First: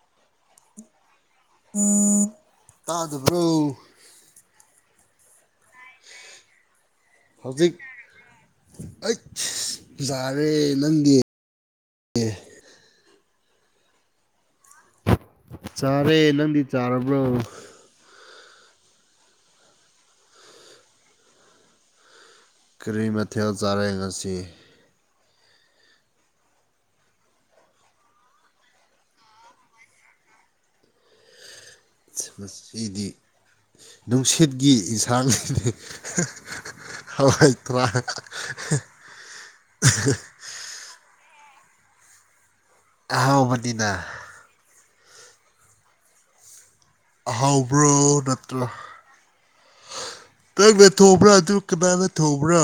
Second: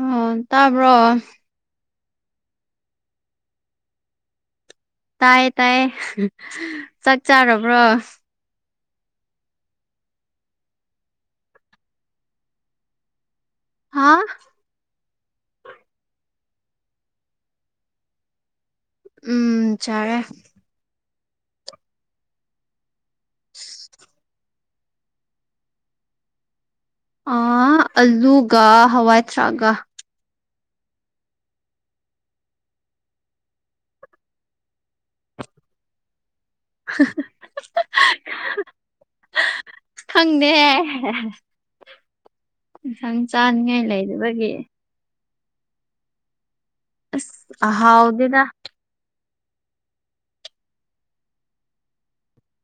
ꯑꯣ ꯇꯕ꯭ꯔꫭ ꯇꯥꯗꯕ꯭ꯔꯣ ꯇꯥꯏ ꯇꯥꯏꯌꯦ ꯆꯥꯛ ꯆꯥꯔꯕ꯭ꯔꯣ ꯑꯩꯠ ꯌꯖꯥꯔꯦ ꯅꯪꯗꯤ ꯍꯥ ꯆꯥꯔꯦ ꯅꯪꯗꯤ ꯆꯥꯔꯕ꯭ꯔꯣ ꯎꯝ ꯆꯔꯦ ꯀꯔꯤ ꯃꯊꯦꯜ ꯆꯥꯔꯦ ꯉꯁꯤ ꯑ ꯑꯂꯨꯒ ꯍꯋꯥꯏꯊ꯭ꯔꯥꯛꯒ ꯃꯁꯤꯗꯤ ꯅꯨꯡꯁꯤꯠꯀꯤ ꯌꯦꯟꯁꯥꯡꯅꯤꯅꯦ ꯍꯋꯥꯏ ꯊ꯭ꯔꯥꯛ ꯈꯪꯗꯦꯍꯦ ꯏꯟꯁꯥꯡ ꯆꯥꯅꯤꯉꯥꯏ ꯑꯍꯥꯎꯕꯅꯤꯅ ꯂꯩꯇꯕꯒꯤ ꯑꯁ ꯑꯍꯥꯎꯕ꯭ꯔꯣ ꯍꯥꯎꯗꯦꯗ ꯅꯠꯇ꯭ꯔ ꯇꯪꯅ ꯊꯣꯡꯕ꯭ꯔ ꯑꯗꯨ ꯀꯅꯥꯅ ꯊꯣꯡꯕ꯭ꯔ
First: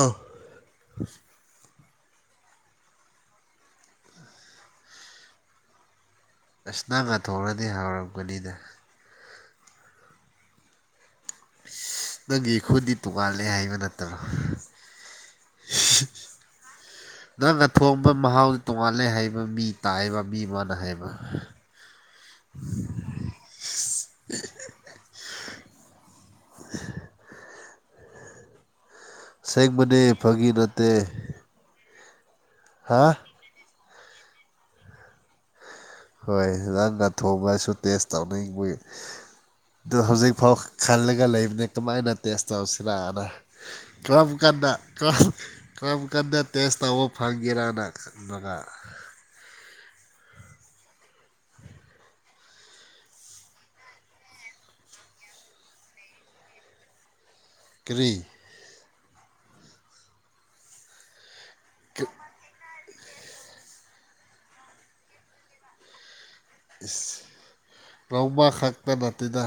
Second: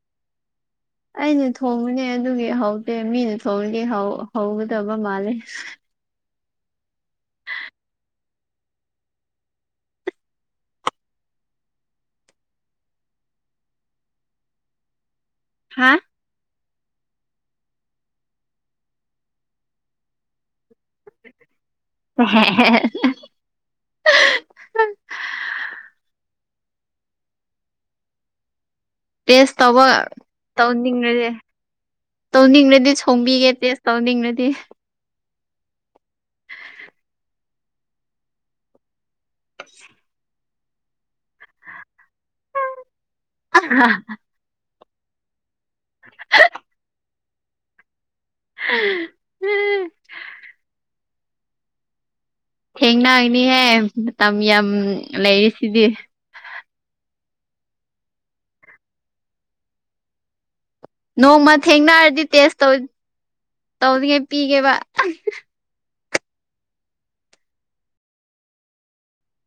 ꯑꯩꯅ ꯊꯣꯡꯕꯅꯦ ꯑꯗꯨꯒꯤ ꯍꯧꯇꯦ ꯃꯤꯅ ꯊꯣꯡꯉꯗꯤ ꯍꯧ ꯍꯧꯒꯗꯕ ꯃꯥꯜꯂꯦ ꯑꯁ ꯅꯪꯅ ꯊꯣꯡꯔꯗꯤ ꯍꯧꯔꯝꯒꯅꯤꯗ ꯅꯪꯒꯤ ꯈꯨꯟꯗꯤ ꯇꯣꯉꯥꯜꯂꯦ ꯍꯥꯏꯕ ꯅꯠꯇ꯭ꯔꯣ ꯍꯥꯥ ꯅꯪꯅ ꯊꯣꯡꯕ ꯃꯍꯥꯎꯗꯤ ꯇꯣꯉꯥꯟꯂꯦ ꯍꯩꯕ ꯃꯤ ꯇꯥꯏꯕ ꯃꯤ ꯃ ꯥꯅꯍꯥꯏꯕ [unintelligible] ꯇꯦꯁ ꯇꯧꯕ ꯑꯁꯦꯡꯕꯅꯦ ꯐꯥꯒꯤ ꯅꯠꯇꯦ ꯇꯧꯅꯤꯡꯉꯁꯦ ꯇꯧꯅꯤꯡꯉꯗꯤ ꯍꯥ ꯊꫭꯡꯕꯤꯒꯦ ꯇꯦꯁ ꯇꯧꯅꯤꯡꯉꯗꯤ ꯍꯣꯏ ꯅꯪꯅ ꯊꯣꯡꯕꯁꯨ ꯇꯦꯁ ꯇꯧꯅꯤꯡꯕꯒꯤ ꯑꯗꯨ ꯍꯧꯖꯤꯛꯐꯥꯎ ꯈꯜꯂꯒ ꯂꯩꯕꯅꯤ ꯀꯃꯥꯏꯅ ꯇꯦꯁ ꯇꯧꯁꯤꯔꯅ ꯀꯔꯝ ꯀꯥꯟꯗ ꯀꯔꯝ ꯀꯔꯝ ꯀꯥꯟꯗ ꯇꯦꯁꯇꯧꯕ ꯐꯪꯒꯦꯅ ꯈꯟꯕꯗ ꯊꯦꯡꯅꯅꯤꯍꯦ ꯃꯇꯝ ꯌꯥꯝ ꯂꯩꯔꯤ ꯁꯤꯗꯤ ꯀ꯭ꯔꯤ ꯅꯣꯡꯃ ꯊꯦꯡꯅꯔꯗꯤ ꯇꯦꯁ ꯇꯧ ꯇꯧꯔꯤꯉꯩ ꯄꯤꯒꯦꯕ ꯂꯧꯕ ꯈꯛꯇ ꯅꯠꯇꯅ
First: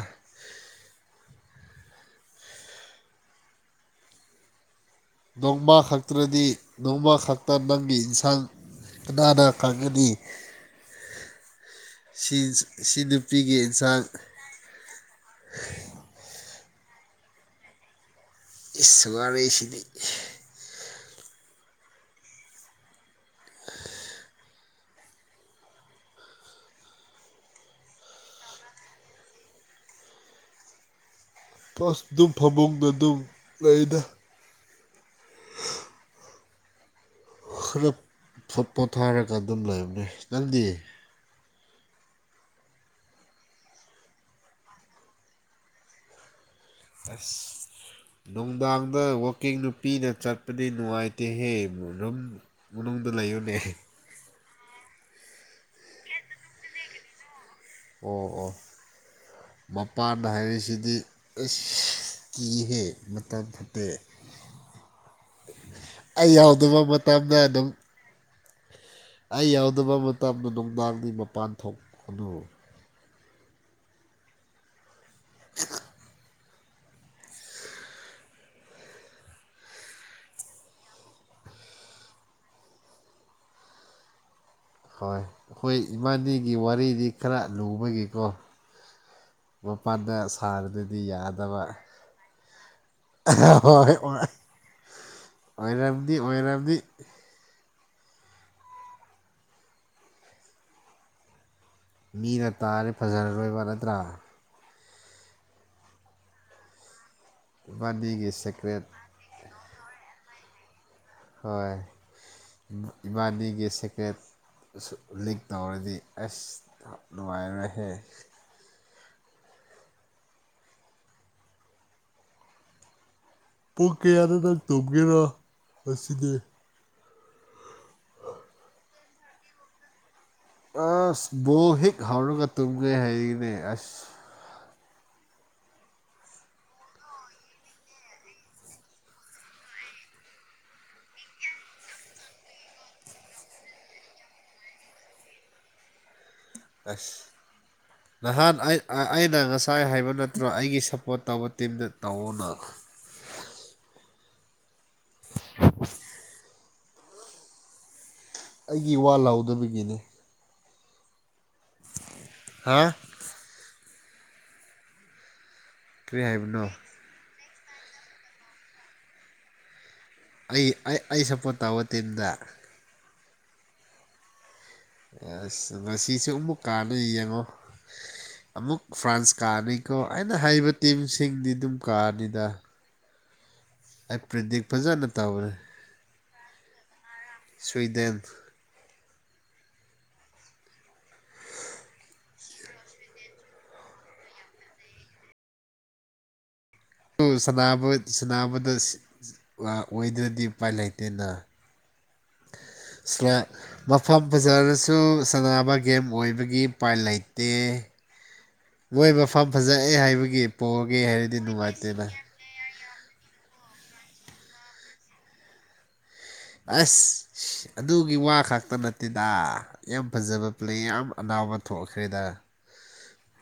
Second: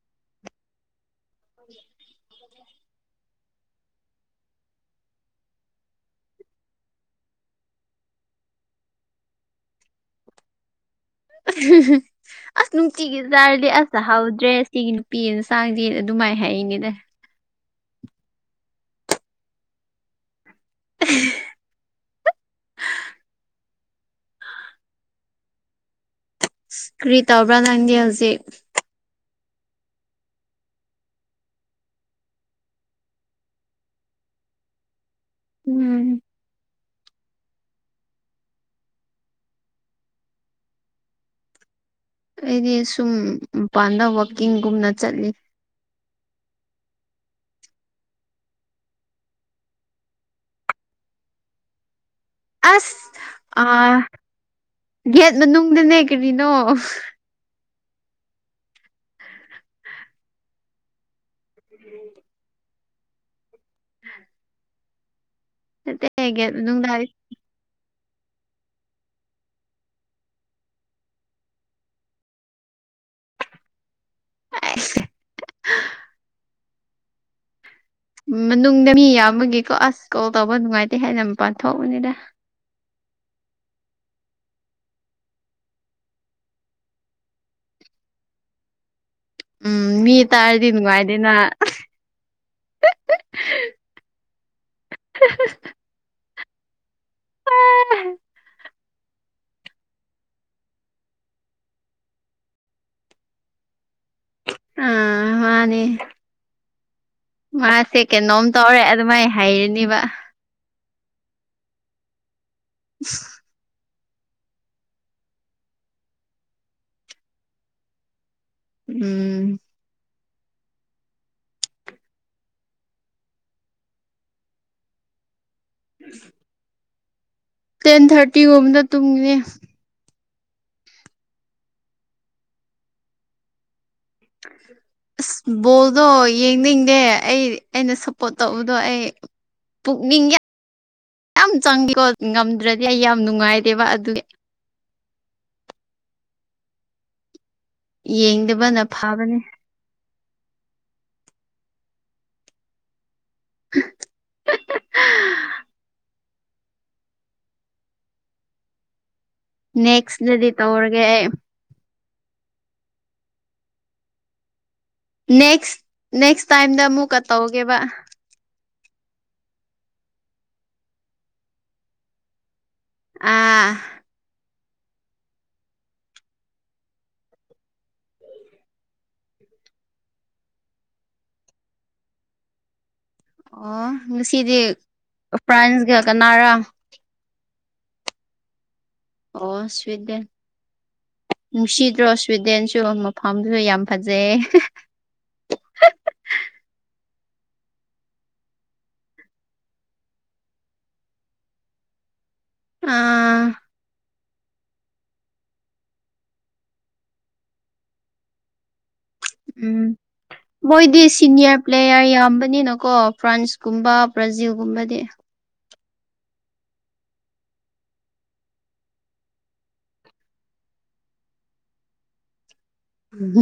ꯅꯣꯡꯃ ꯈꯛꯇ꯭ꯔꯗꯤ ꯅꯣꯡꯃ ꯈꯛꯇ ꯅꯪꯒꯤ ꯏꯟꯁꯥꯡ ꯀꯅꯥꯅꯥ ꯈꯪꯒꯗꯤ ꯑꯁ ꯁꯤ ꯅꯨꯡꯇꯤꯒꯤ ꯅꯨꯄꯤꯒꯤ ꯆꯥꯔꯗꯤ ꯑꯁꯇ ꯏꯟꯁꯥꯡ ꯍꯥꯎꯗ꯭ꯔꯦꯒꯤ ꯅꯨꯄꯤꯅ ꯆꯥꯡꯗꯦꯅ ꯑꯗꯨꯝ ꯃꯥꯏ ꯍꯦ ꯏꯉꯗ ꯁꯃꯔ ꯁꯤꯗꯤ [inaudible] ꯁꯀ꯭ꯔꯤ ꯇꯕ꯭ꯔꯥ ꯅꯪꯗꯤ ꯍꯧꯖꯤꯛ ꯄꯁ ꯑꯗꯨꯝ ꯐꯃꯨꯡꯗ ꯑꯗꯨꯝ ꯂꯩꯗ ꯎꯝ ꯈꯔꯣꯠ ꯄꯣꯊꯥꯔꯒ ꯑꯗꯨꯝ ꯂꯩꯕꯅꯦ ꯅꯪꯗꯤ ꯑꯩꯗꯤ ꯁꯨꯝ ꯃꯄꯥꯟꯗ ꯋꯥꯛꯀꯤꯡꯒꯨꯝꯅ ꯆꯠꯂꯤ ꯑꯁ ꯅꯨꯡꯗꯥꯡꯗ ꯋꯀꯤꯡ ꯅꯨꯄꯤꯅ ꯆꯠꯄꯗꯤ ꯅꯨꯡꯉꯥꯏꯇꯦꯍꯦ ꯔꯨꯝ ꯑꯁ ꯑ ꯒꯦꯠ ꯃꯅꯨꯡꯗꯅꯦ ꯀꯔꯤꯅꯣ ꯑꯣ ꯑꯣ ꯃꯄꯥꯟꯗ ꯍꯥꯏꯔꯤꯁꯤꯗꯤ ꯏꯁꯀꯤꯍ ꯃꯇꯕꯇ ꯅꯠꯇꯦ ꯑꯩ ꯒꯦꯠ ꯌꯥꯎꯗꯕ ꯃꯅꯨꯡꯗ ꯍꯥꯏ ꯃꯇꯝꯗ ꯑꯗꯨꯝ ꯑꯩ ꯌꯥꯎꯗꯕ ꯃꯇꯝꯗ ꯅꯨꯡꯗꯥꯡꯗꯤ ꯃꯄꯥꯟ ꯊꯣꯛꯀꯅꯨ ꯑ ꯍ ꯃꯅꯨꯡꯗ ꯃꯤ ꯌꯥꯝꯕꯒꯦꯀꯣ ꯑꯁ ꯀꯣꯜ ꯇꯧꯕ ꯅꯨꯡꯉꯥꯏꯇꯦ ꯍꯥꯏꯦꯅ ꯃꯄꯥꯟ ꯊꯣꯛꯣꯛꯄꯅꯤꯗ ꯍꯣꯏ ꯑꯩꯈꯣꯏ ꯏꯃꯥꯟꯅꯤꯒꯤ ꯋꯥꯔꯤꯗꯤ ꯈꯔ ꯂꯨꯕꯒꯤꯀꯣ ꯎꯝ ꯃꯄꯥꯟꯗ ꯃꯤ ꯇꯥꯔꯗꯤ ꯁꯥꯔꯗꯗꯤ ꯅꯨꯡꯉꯥꯏꯗꯦꯅ ꯌꯥꯗꯕ ꯍꯣꯏ ꯑꯣꯏꯔꯝꯗꯤ ꯑꯣꯏꯔꯕꯔꯕꯗꯤ ꯎꯝ ꯃꯤꯅ ꯇꯥꯔꯦ ꯐꯖꯔꯔꯣꯏꯕ ꯅꯠꯇ꯭ꯔꯥ ꯑꯥ ꯃꯥꯅꯦ ꯃꯥꯁꯦ ꯏꯕꯥꯅꯤꯒꯤ ꯀꯩꯅꯣꯝ ꯇꯧꯔꯦ ꯁꯦꯀ꯭ꯔꯦꯠ ꯑꯗꯨꯃꯥꯏꯅ ꯍꯩꯔꯅꯤꯕ ꯍꯣꯏ ꯏꯅꯤꯒꯤ ꯀꯦꯠ ꯂꯤꯛ ꯇꯧꯔꯗꯤ ꯑꯁ ꯅꯨꯡꯉꯥꯏꯔꯣꯏꯍꯦ ꯎꯝ ꯄꯣꯛꯀꯦꯌꯥꯗ ꯅꯪ ꯇꯧꯒꯦꯔꯣ ꯑꯁꯤꯗꯤ ꯇꯦꯟ ꯊꯥꯔꯇꯤꯒꯨꯝꯕꯗ ꯇꯨꯝꯒꯦ ꯑꯁ ꯕꯣꯛ ꯍꯤꯦꯛ ꯍꯧꯔꯒ ꯇꯨꯝꯒꯦ ꯍꯥꯏꯔꯤꯅꯦ ꯑꯁ ꯎꯝ ꯑꯁ ꯕꯣꯜꯗꯣ ꯌꯦꯡꯅꯤꯡꯗꯦ ꯑꯩ ꯑꯩꯅ ꯁꯞꯄꯣꯔꯠ ꯇꯧꯕꯗꯣ ꯑꯩ ꯄꯨꯅꯤꯡꯒ ꯌꯥꯝ ꯆꯪꯉꯀꯣ ꯉꯝꯗ꯭ꯔꯗꯤ ꯑꯩ ꯌꯥꯝ ꯅꯨꯡꯉꯥꯏꯗꯦꯕ ꯑꯗꯨꯗꯤ ꯑꯁ ꯅꯍꯥꯟ ꯌꯦꯡꯗꯕꯅ ꯐꯥꯕꯅꯦ ꯑꯩꯅ ꯉꯁꯥꯏ ꯍꯥꯏꯕ ꯅ ꯅꯠꯇ꯭ꯔ ꯑꯩꯒꯤ ꯁꯞꯄꯣꯔꯠ ꯇꯧꯕ ꯇꯤꯝꯗ ꯇꯧꯑꯣꯅ [unintelligible] [inaudible] ꯑꯩꯒꯤ ꯋꯥ ꯂꯥꯎꯗ ꯅꯦꯛꯁꯗꯤ ꯇꯧꯔꯒꯦ ꯍꯥ ꯅꯦꯛꯁ ꯀꯔꯤ ꯅꯦꯛꯁ ꯍꯥꯏꯕꯅꯣ ꯇꯥꯏꯝꯗ ꯑꯃꯨꯛꯀ ꯇꯧꯒꯦꯕ ꯑꯩ ꯑꯩ ꯁꯞꯄꯣꯔꯠ ꯇꯧꯕ ꯇꯤꯝꯗ ꯑꯥ ꯑꯁ ꯉꯁꯤꯁꯨ ꯑꯃꯨꯛ ꯀꯥꯗ ꯌꯦꯡꯉꯣ ꯑꯃꯨꯛ ꯐ꯭ꯔꯥꯟꯁ ꯀꯥꯔꯅꯤꯀꯣ ꯑꯩꯅ ꯍꯥꯏꯔꯤꯕ ꯇꯤꯝꯁꯤꯡꯗꯤ ꯑꯗꯨꯝ ꯀꯥꯔꯅꯤꯗ ꯑꯣ ꯉꯁꯤꯗꯤ ꯇꯧꯕꯅꯦ ꯐ꯭ꯔꯥꯟꯁꯒ ꯀꯅꯥꯔꯥ ꯁ꯭ꯨꯋꯤꯗꯦꯟ ꯑꯣ ꯁ꯭ꯋꯤꯠꯗꯦꯟ ꯅꯨꯡꯁꯤꯗ꯭ꯔꯣ ꯁ꯭ꯋꯤꯗꯦꯟꯁꯨ ꯃꯐꯝꯁꯨ ꯌꯥꯝ ꯐꯖꯩ [unintelligible] ꯑꯗꯨ ꯁꯅꯕꯗ ꯑꯣꯏꯗ꯭ꯔꯗꯤ ꯎꯄꯥꯏ ꯂꯩꯇꯦꯅ ꯁ꯭ꯂ ꯑꯥ ꯃꯐꯝ ꯕꯖꯥꯔꯗꯁꯨ ꯁꯥꯟꯅꯕ ꯒꯦꯝ ꯑꯣꯏꯕꯒꯤ ꯎꯄꯥꯏ ꯂꯩꯇꯦ ꯃꯣꯏ ꯃꯐꯝ ꯎꯝ ꯐꯖꯑꯦ ꯍꯥꯏꯕꯒꯤ ꯄꯣꯛꯑꯒꯦ ꯃꯣꯏꯗꯤ ꯍꯥꯏꯔꯗꯤ ꯁꯤꯅꯤꯌꯔ ꯅꯨꯡꯉꯥꯏꯇꯦꯅ ꯄ꯭ꯂꯦꯌꯔ ꯌꯥꯝꯕꯅꯤꯅ ꯀꯣ ꯐ꯭ꯔꯥꯟꯁꯀꯨꯝꯕ ꯕ꯭ꯔꯥꯖꯤꯜꯒꯨꯝꯕꯗꯤ ꯑꯁ ꯑꯗꯨꯒꯤ ꯋꯥ ꯈꯛꯇ ꯅꯠꯇꯦꯗ ꯌꯥꯝ ꯐꯖꯕ ꯄ꯭ꯂꯦ ꯌꯥꯝ ꯑꯅꯥꯎꯕ ꯊꯣꯛꯈ꯭ꯔꯦꯗ ꯎ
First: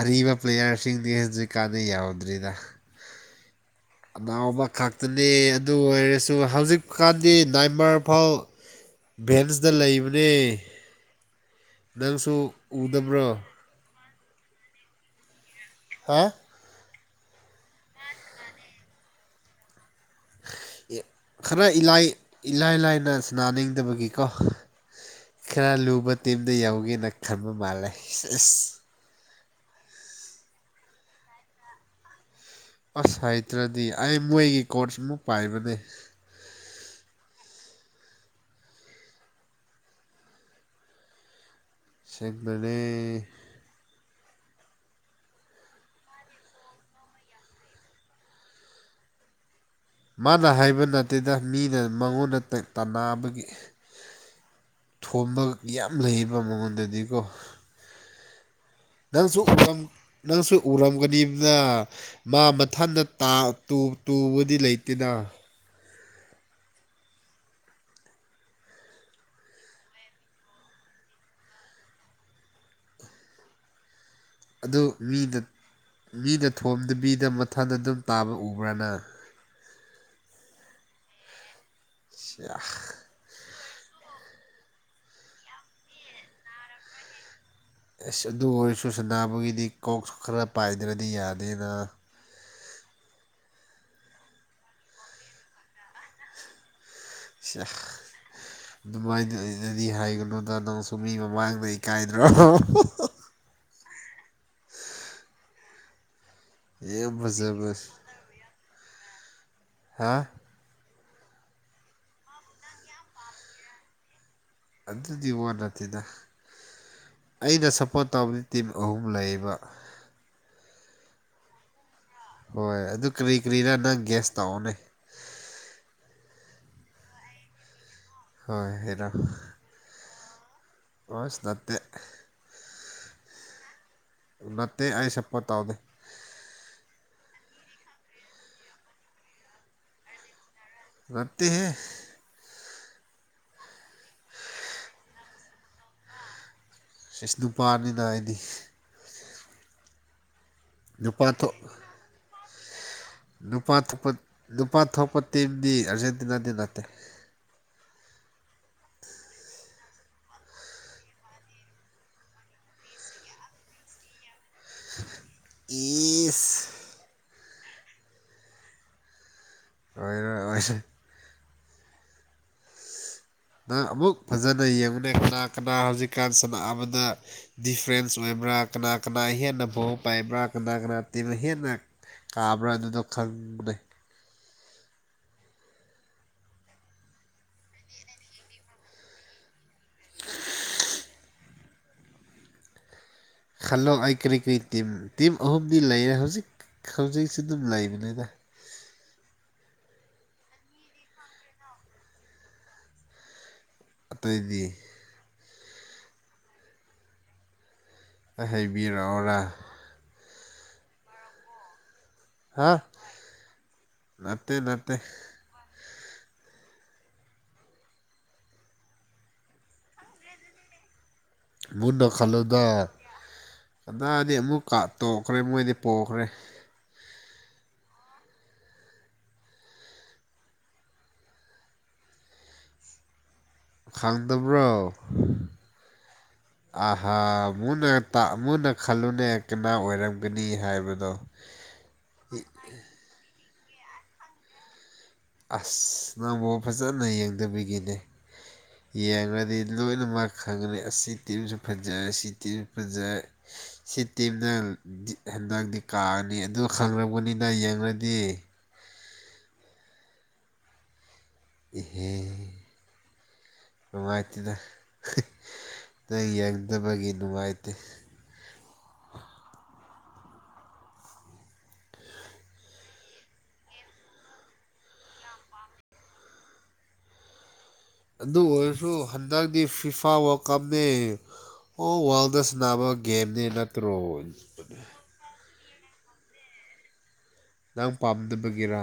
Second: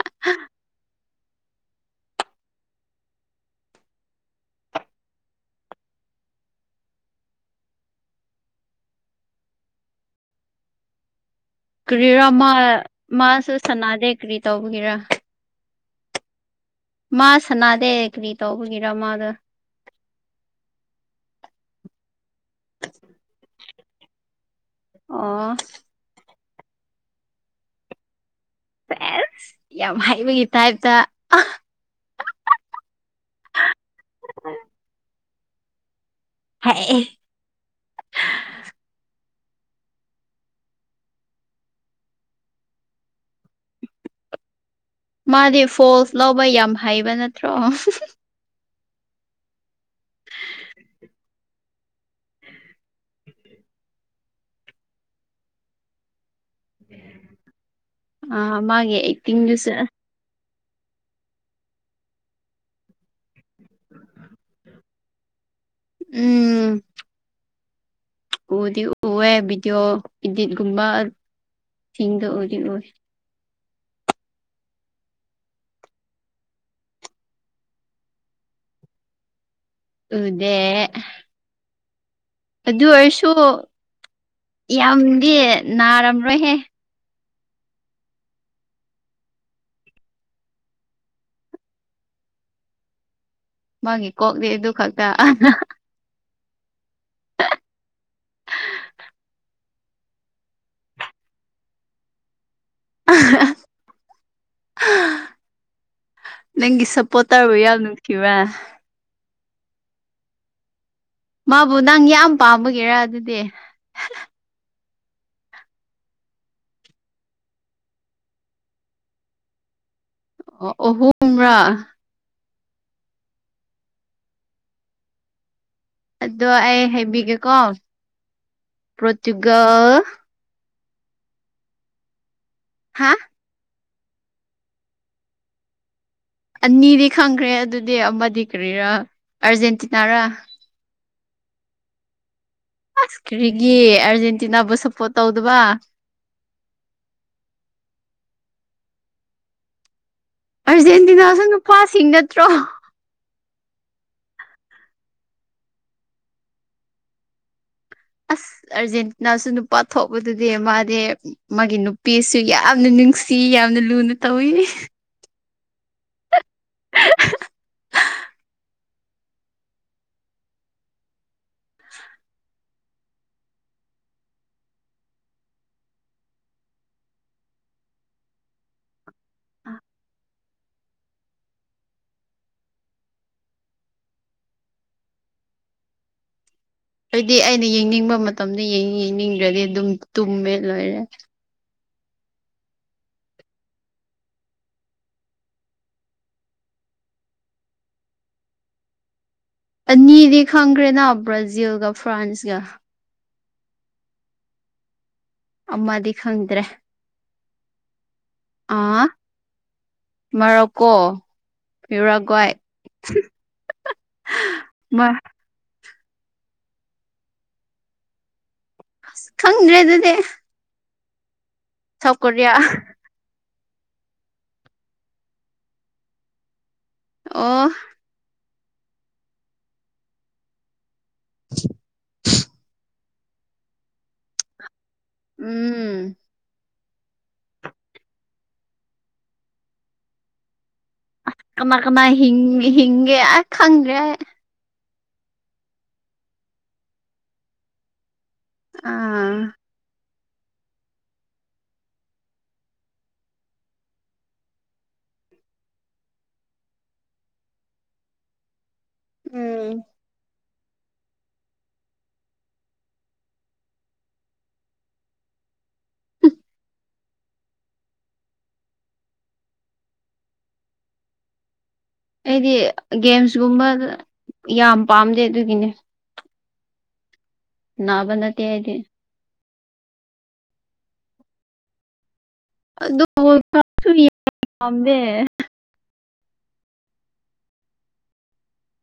ꯑꯔꯤꯕ ꯄ꯭ꯂꯦꯌꯥꯔꯁꯤꯡꯗꯤ ꯍꯧꯖꯤꯛ ꯀꯥꯟꯗꯩ ꯌꯥꯎꯗ꯭ꯔꯤꯗ ꯑꯅꯥꯎꯕ ꯈꯛꯇꯅꯤ ꯑꯗꯨ ꯑꯣꯏꯔꯁꯨ ꯍꯧꯖꯤꯛꯀꯥꯟꯗꯤ ꯅꯥꯏꯃꯔꯐꯥꯎ ꯚꯦꯟꯁꯇ ꯂꯩꯕꯅꯦ ꯀꯔꯤꯔꯣ ꯅꯪꯁꯨ ꯃꯥ ꯎꯗꯕ꯭ꯔꯣ ꯃꯥꯁꯨ ꯁꯅꯗꯦ ꯀ꯭ꯔꯤ ꯇꯧꯕꯒꯤꯔꯥ ꯍꯥ ꯃꯥ ꯁꯅꯥꯗ ꯀꯔꯤꯇꯥꯒꯔ ꯃꯥꯗ ꯈꯔꯥꯏ ꯏꯂꯥꯏ ꯂꯥꯏꯅ ꯅꯤꯡꯗꯕꯒꯤꯀꯣ ꯑꯣ ꯈꯔ ꯂꯨꯕ ꯇꯤꯝꯗ ꯌꯧꯒꯦꯅ ꯈꯟꯕ ꯃꯥꯜꯂꯦ ꯑꯁ ꯁꯦꯁ ꯌꯥꯝ ꯍꯥꯏꯩꯕꯒꯤ ꯇꯥꯏꯞꯇ ꯑꯁ ꯍꯥꯏꯇ꯭ꯔꯗꯤ ꯑꯩ ꯃꯣꯏꯒꯤ ꯀꯣꯔꯆ ꯑꯃꯨ ꯄꯥꯏꯕꯅꯦ ꯍꯥꯏ ꯁꯤꯒ꯭ꯂ ꯃꯥꯗꯤ ꯐꯣꯜꯁ ꯂꯧꯕ ꯌꯥꯝ ꯍꯩꯕ ꯅꯠꯇ꯭ꯔꯣ ꯃꯥꯅ ꯍꯥꯏꯕ ꯅꯠꯇꯦꯗ ꯃꯤꯅ ꯃꯉꯣꯟꯗ ꯇꯕꯒꯤ ꯊꯣꯟꯝꯕ ꯌꯥꯝ ꯂꯩꯌꯦꯕ ꯃꯉꯣꯟꯗꯗꯤꯀꯣ ꯑꯥ ꯃꯥꯒꯤ ꯅꯪꯁꯨ ꯑꯦꯛꯇꯤꯡꯗꯨꯁꯨ ꯅꯪꯁꯨ ꯎꯔꯝꯒꯅꯤꯅ ꯃꯥ ꯃꯊꯇ ꯇꯨꯕꯗꯤ ꯂꯩꯇꯦꯅ ꯎꯝ ꯎꯗꯤ ꯎꯑꯦ ꯚꯗꯤꯑꯣ ꯏꯗꯤꯠꯒꯨꯝꯕ ꯊꯗ ꯎꯔ ꯑꯣꯏ ꯑ ꯃꯤꯗ ꯃꯤꯅ ꯊꯣꯝꯗꯕꯤꯗ ꯃꯊꯟꯗ ꯑꯗꯨꯝ ꯇꯥꯕ ꯎꯕ꯭ꯔꯅ ꯎꯗꯦ ꯑꯗꯨ ꯑꯣꯏꯔꯁꯨ ꯌꯥꯝꯗꯤ ꯅꯥꯔꯝꯔꯣꯏꯍꯦ ꯑꯦꯁ ꯑꯗꯨ ꯑꯣꯏꯔꯁꯨ ꯁꯅꯥꯕꯨꯒꯤꯗꯤ ꯀꯣꯛꯁꯨ ꯈꯔ ꯄꯥꯏꯗ꯭ꯔꯗꯤ ꯌꯥꯗꯦꯅ ꯃꯥꯒꯤ ꯀꯣꯛꯅꯤ ꯑꯗꯨ ꯈꯛꯇ ꯁꯤ ꯑꯗꯨꯃꯥꯏꯅꯗꯤ ꯍꯥꯏꯒꯅꯨꯗ ꯅꯪꯁꯨ ꯃꯤ ꯃꯃꯥꯡꯗ ꯏꯀꯥꯏꯗ꯭ꯔꯣ [unintelligible] ꯅꯪ ꯌꯥꯝ ꯁꯞꯄꯣꯇꯥꯥꯔꯕꯨ ꯐꯖꯕ ꯌꯥꯎꯅꯀꯤꯕ ꯍꯥ ꯃꯥꯕꯨ ꯅꯪ ꯌꯥꯝ ꯄꯥꯝꯕꯒꯦꯔꯥ ꯑꯗꯨꯗꯤ ꯑꯗꯨꯗꯤ ꯋꯥ ꯅꯠꯇꯦꯗ ꯑꯩꯅ ꯁꯞꯄꯣꯔꯠ ꯇꯧꯕꯗꯤ ꯇꯤꯝ ꯑꯍꯨꯝ ꯂꯩꯌꯦꯕ ꯑꯣ ꯑꯣꯍꯨꯝꯨꯝ꯭ꯔꯥ ꯍꯣꯏ ꯑꯗꯨ ꯀꯤꯔꯤ ꯀꯤꯔꯤꯔ ꯅꯪ ꯒ꯭ꯌꯦꯁ ꯇꯧꯑꯣꯅꯦ ꯑꯗꯣ ꯑꯩ ꯍꯥꯏꯕꯤꯒꯦꯀꯣ ꯍꯣꯏ ꯍꯥꯏꯔꯣ ꯄ꯭ꯔꯣꯇꯨꯒꯜ ꯑꯁ ꯅꯠꯇꯦ ꯍꯥꯥ ꯅꯠꯇꯦ ꯑꯩ ꯁꯄꯣꯔꯠ ꯇꯧꯗꯦ ꯑꯅꯤꯗꯤ ꯈꯪꯈ꯭ꯔꯦ ꯑꯗꯨꯗꯤ ꯑꯃꯗꯤ ꯀꯔꯤꯔꯥ ꯑꯥꯔꯖꯦꯟꯇꯤꯅꯥꯔꯥ ꯅꯠꯇꯦꯍꯦ ꯑꯁ ꯀꯔꯤꯒꯤ ꯑꯥꯔꯖꯦꯟꯇꯤꯅꯥꯕꯨ ꯁꯞꯄꯣꯔꯠ ꯇꯧꯗꯕ ꯁꯤꯁ ꯅꯨꯄꯥꯅꯤꯅ ꯑꯩꯗꯤ ꯅꯨꯄꯥ ꯑꯥꯔꯖꯦꯟꯇꯤꯅꯥꯁꯨ ꯊꯣꯛ ꯅꯨꯄꯥꯁꯤꯡ ꯅꯠꯇ꯭ꯔꯣ ꯅꯨꯄꯥ ꯊꯣꯛꯄ ꯅꯨꯄꯥ ꯊꯣꯛꯄ ꯇꯤꯝꯗꯤ ꯑꯥꯔꯖꯦꯟꯇꯤꯅꯥꯗꯤ ꯅꯠꯇꯦ ꯑꯁ ꯑꯥꯔꯖꯦꯟꯇꯤꯅꯥꯁꯨ ꯅꯨꯄꯥ ꯊꯣꯛꯄꯗꯨꯗꯤ ꯃꯥꯗꯤ ꯃꯥꯒꯤ ꯅꯨꯄꯤꯁꯨ ꯌꯥꯝꯅ ꯅꯨꯡꯁꯤ ꯌꯥꯝꯅ ꯂꯨꯅ ꯇꯧꯏ ꯏꯁ ꯑꯣꯏꯔꯣꯏ ꯑꯣꯏꯔꯣꯏ [inaudible] ꯅꯪ ꯑꯃꯨꯛ ꯐꯖꯅ ꯌꯦꯡꯉꯨꯅꯦ ꯀꯅꯥ ꯀꯅꯥ ꯍꯧꯖꯤꯛꯀꯥꯟ ꯁꯅꯥꯕꯗ ꯗꯤꯐ꯭ꯔꯦꯟꯁ ꯑꯣꯏ ꯀꯅꯥ ꯀꯅꯥ ꯀꯅꯥ ꯍꯦꯟꯅ ꯄꯥꯋꯔ ꯄꯥꯏꯕ꯭ꯔꯥ ꯀꯅꯥ ꯀꯅꯥ ꯇꯤꯝꯅ ꯍꯦꯟꯅ ꯀꯥꯕ꯭ꯔ ꯑꯗꯨ ꯑꯗꯨꯝ ꯈꯪꯕꯅꯦ ꯑꯩꯗꯤ ꯑꯩꯅ ꯌꯦꯡꯅꯤꯡꯕ ꯃꯇꯝꯗ ꯌꯦꯡꯉꯤ ꯌꯦꯡꯅꯤꯡꯗ꯭ꯔꯗꯤ ꯑꯗꯨꯝ ꯇꯨꯝꯃꯦ ꯂꯣꯏꯔꯦ ꯈꯜꯂꯣ ꯑꯩ ꯀꯔꯤ ꯀꯔꯤ ꯇꯤꯝ ꯇꯤꯝ ꯑꯍꯨꯝꯗꯤ ꯂꯩꯌꯦ ꯍꯧꯖꯤꯛ ꯍꯧꯖꯤꯛꯁꯨ ꯗꯨꯝ ꯂꯩꯕꯅꯤꯗ ꯑꯅꯤꯗꯤ ꯈꯪꯈ꯭ꯔꯦꯅ ꯕ꯭ꯔꯥꯖꯤꯜꯒ ꯐ꯭ꯔꯥꯟꯁꯒ ꯑꯇꯩꯗꯤ ꯑꯃꯗꯤ ꯈꯪꯗ꯭ꯔꯦ ꯑꯩꯪ ꯍꯥꯏꯕꯤꯔꯛꯑꯣꯔꯥ ꯃꯣꯔꯣꯛꯀꯣ ꯎꯨꯔꯥꯒ꯭ꯌꯥꯏ ꯍꯥ ꯅꯠꯇꯦ ꯅꯠꯇꯦ ꯃꯥ ꯑꯁ ꯈꯪꯗ꯭ꯔꯦ ꯑꯗꯨꯗꯤ ꯃꯨꯟꯅ ꯁꯥꯎꯠ ꯀꯣꯔꯤꯌꯥ ꯈꯜꯂꯨꯗ ꯀꯅꯥꯗꯤ ꯑꯃꯨꯛꯀꯥ ꯇꯣꯛꯈ꯭ꯔꯦ ꯃꯣꯏꯗꯤ ꯄꯣꯛꯈ꯭ꯔꯦ ꯑꯣ ꯈꯪꯗꯕ꯭ꯔꯣ ꯎꯝ ꯑꯍꯥ ꯃꯨꯅ ꯃꯨꯅ ꯈꯜꯂꯨꯅꯦ ꯀꯅꯥ ꯑꯣꯏꯔꯝꯒꯅꯤ ꯍꯥꯏꯕ ꯑ ꯀꯃꯥꯏ ꯀꯃꯥꯏ ꯍꯤꯡ ꯍꯤꯡꯒꯦ ꯑ ꯈꯪꯗ꯭ꯔꯦ ꯑꯩ ꯑꯁ ꯅꯪꯕꯨ ꯐꯖꯅ ꯌꯦꯡꯗꯕꯥꯒꯤꯅꯦ ꯑꯥ ꯌꯦꯡꯉꯗꯤ ꯂꯣꯏꯅꯃꯛ ꯈꯪꯒꯅꯤ ꯑꯁꯤ ꯇꯤꯝꯁꯨ ꯐꯖꯩ ꯁꯤ ꯇꯤꯝꯁꯨ ꯐꯖꯩ ꯁꯤ ꯇꯤꯝꯅ ꯍꯟꯗꯥꯛꯗꯤ ꯀꯥꯅꯤ ꯑꯗꯨ ꯈꯪꯕꯅꯤꯅ ꯌꯦꯡꯉꯗꯤ ꯎꯝ ꯏꯍꯦ ꯅꯨꯡꯉꯥꯏꯇꯦꯗꯥ ꯅꯪ ꯌꯦꯡꯗꯕꯒꯤ ꯅꯨꯡꯉꯥꯏꯇꯦ ꯑꯩꯗꯤ ꯒꯦꯝꯁꯀꯨꯝꯕ ꯌꯥꯝ ꯄꯥꯝꯗꯦ ꯑꯗꯨꯒꯤꯅꯦ ꯅꯥꯕ ꯑꯗꯨ ꯅꯠꯇꯦ ꯑꯩꯗꯤ ꯑꯣꯏꯔꯁꯨ ꯍꯟꯗꯛꯀꯤ ꯐꯤꯐꯥ ꯋ꯭ꯔꯜ ꯀꯨꯞꯇ ꯋ꯭ꯔꯜ ꯗꯥ ꯁꯅꯥꯕ ꯑꯗꯨ ꯒꯦꯝꯅꯤ ꯈꯔꯁꯨ ꯅꯠꯇ꯭ꯔꯣ ꯌꯥꯝꯗꯦ ꯅꯪ ꯄꯥꯝꯗꯕꯒꯤꯔꯥ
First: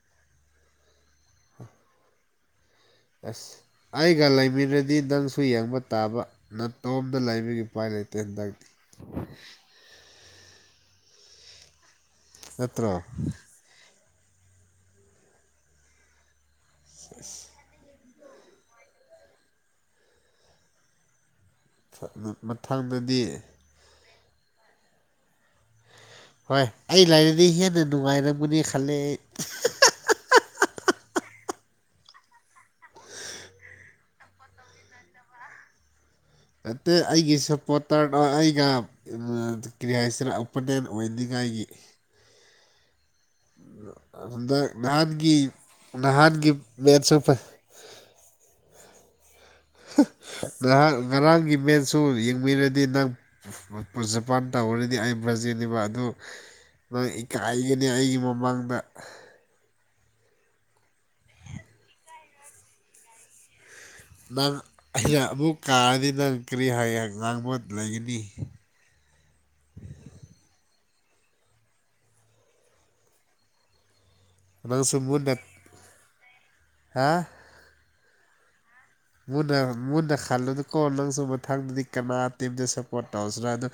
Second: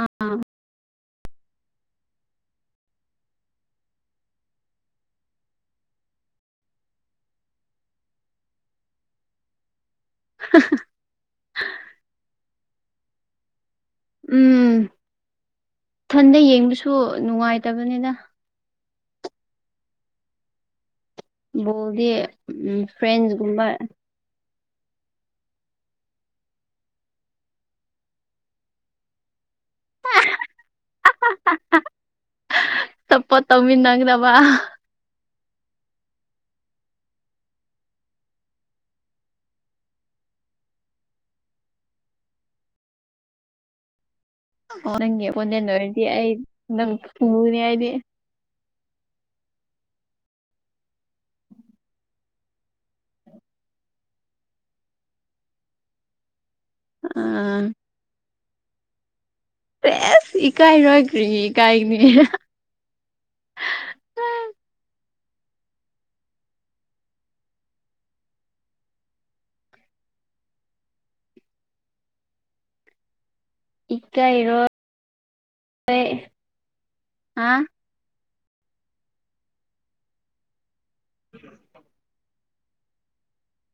ꯑꯥ ꯑꯁ ꯑꯩꯒ ꯂꯩꯃꯤꯟꯅꯔꯗꯤ ꯅꯪꯁꯨ ꯌꯦꯡꯕ ꯇꯥꯕ ꯅꯇꯣꯝꯗ ꯂꯩꯕꯒꯤ ꯎꯄꯥꯏ ꯂꯩꯇꯦ ꯅꯪꯗ ꯑ ꯅꯠꯇ꯭ꯔꯣ ꯎꯝ ꯏꯊꯟꯗ ꯌꯦꯡꯕꯁꯨ ꯅꯨꯡꯉꯥꯏꯇꯕꯅꯤꯅ [unintelligible] ꯗꯤ ꯎꯝ ꯃꯊꯪꯗꯗꯤ ꯐ꯭ꯔꯦꯟꯁꯒꯨꯝꯕ ꯍꯣꯏ ꯑꯩ ꯂꯥꯏꯔꯗꯤ ꯍꯦꯟꯅ ꯅꯨꯡꯉꯥꯏꯔꯝꯒꯅꯤ ꯈꯂꯦ ꯑꯩ ꯆꯞꯄ ꯇꯧꯃꯤ ꯅꯪꯗꯕ ꯅꯠꯇꯇꯩ ꯑꯩꯒꯤ ꯁꯞꯄꯣꯔꯇꯔ ꯑꯩꯒ ꯀ꯭ꯔꯤꯍꯥꯏꯁꯤꯅ ꯑꯣꯄꯣꯅꯦꯟ ꯑꯣꯏꯅꯤꯡꯉꯥꯏ ꯑꯩꯥꯏꯒꯤ ꯑ ꯑꯗꯨ ꯅꯪꯒꯤ ꯅꯍꯥꯟꯒꯤ ꯑꯣꯄꯣꯅꯦꯟ ꯑꯣꯏꯔꯗꯤ ꯑꯩ ꯅꯍꯥꯟꯒꯤ ꯅꯪ ꯃꯦꯟꯁꯨꯄ ꯐꯨꯅꯤ ꯑꯩꯗꯤ ꯉꯍꯥꯛ ꯉꯔꯥꯡꯒꯤ ꯃꯦꯟꯁꯨ ꯌꯦꯡꯕꯤꯔꯗꯤ ꯅꯪ ꯖꯄꯥꯟ ꯇ ꯇꯧꯔꯗꯤ ꯑꯩ ꯐꯖꯅꯦꯕ ꯑꯗꯨ ꯅꯪ ꯑꯥ ꯏꯀꯥꯏꯒꯅꯤ ꯑꯩꯒꯤ ꯃꯃꯥꯡꯗ ꯑꯦꯁ ꯏꯀꯥꯏꯔꯣꯏ ꯀ꯭ꯔꯤ ꯏꯀꯥꯏꯅꯤ ꯅꯪ ꯑꯩꯅ ꯑꯃꯨꯛ ꯀꯥꯔꯗꯤ ꯅꯪ ꯀꯔꯤ ꯍꯥꯏ ꯉꯥꯡꯕꯣꯠ ꯂꯩꯒꯅꯤ [inaudible] ꯏ ꯀꯔꯣ ꯅꯪꯁꯨ ꯃꯨꯟꯅ ꯍꯥ ꯑ ꯃꯨꯟꯅ ꯃꯨꯟꯅ ꯈꯜꯂꯨꯗ ꯀꯣ ꯅꯪꯁꯨ ꯃꯊꯪꯗꯗꯤ ꯀꯅꯥ ꯇꯤꯝꯗ ꯁꯞꯄꯣꯔꯠ ꯇꯧꯁꯤꯔꯥ ꯑꯗꯨꯣ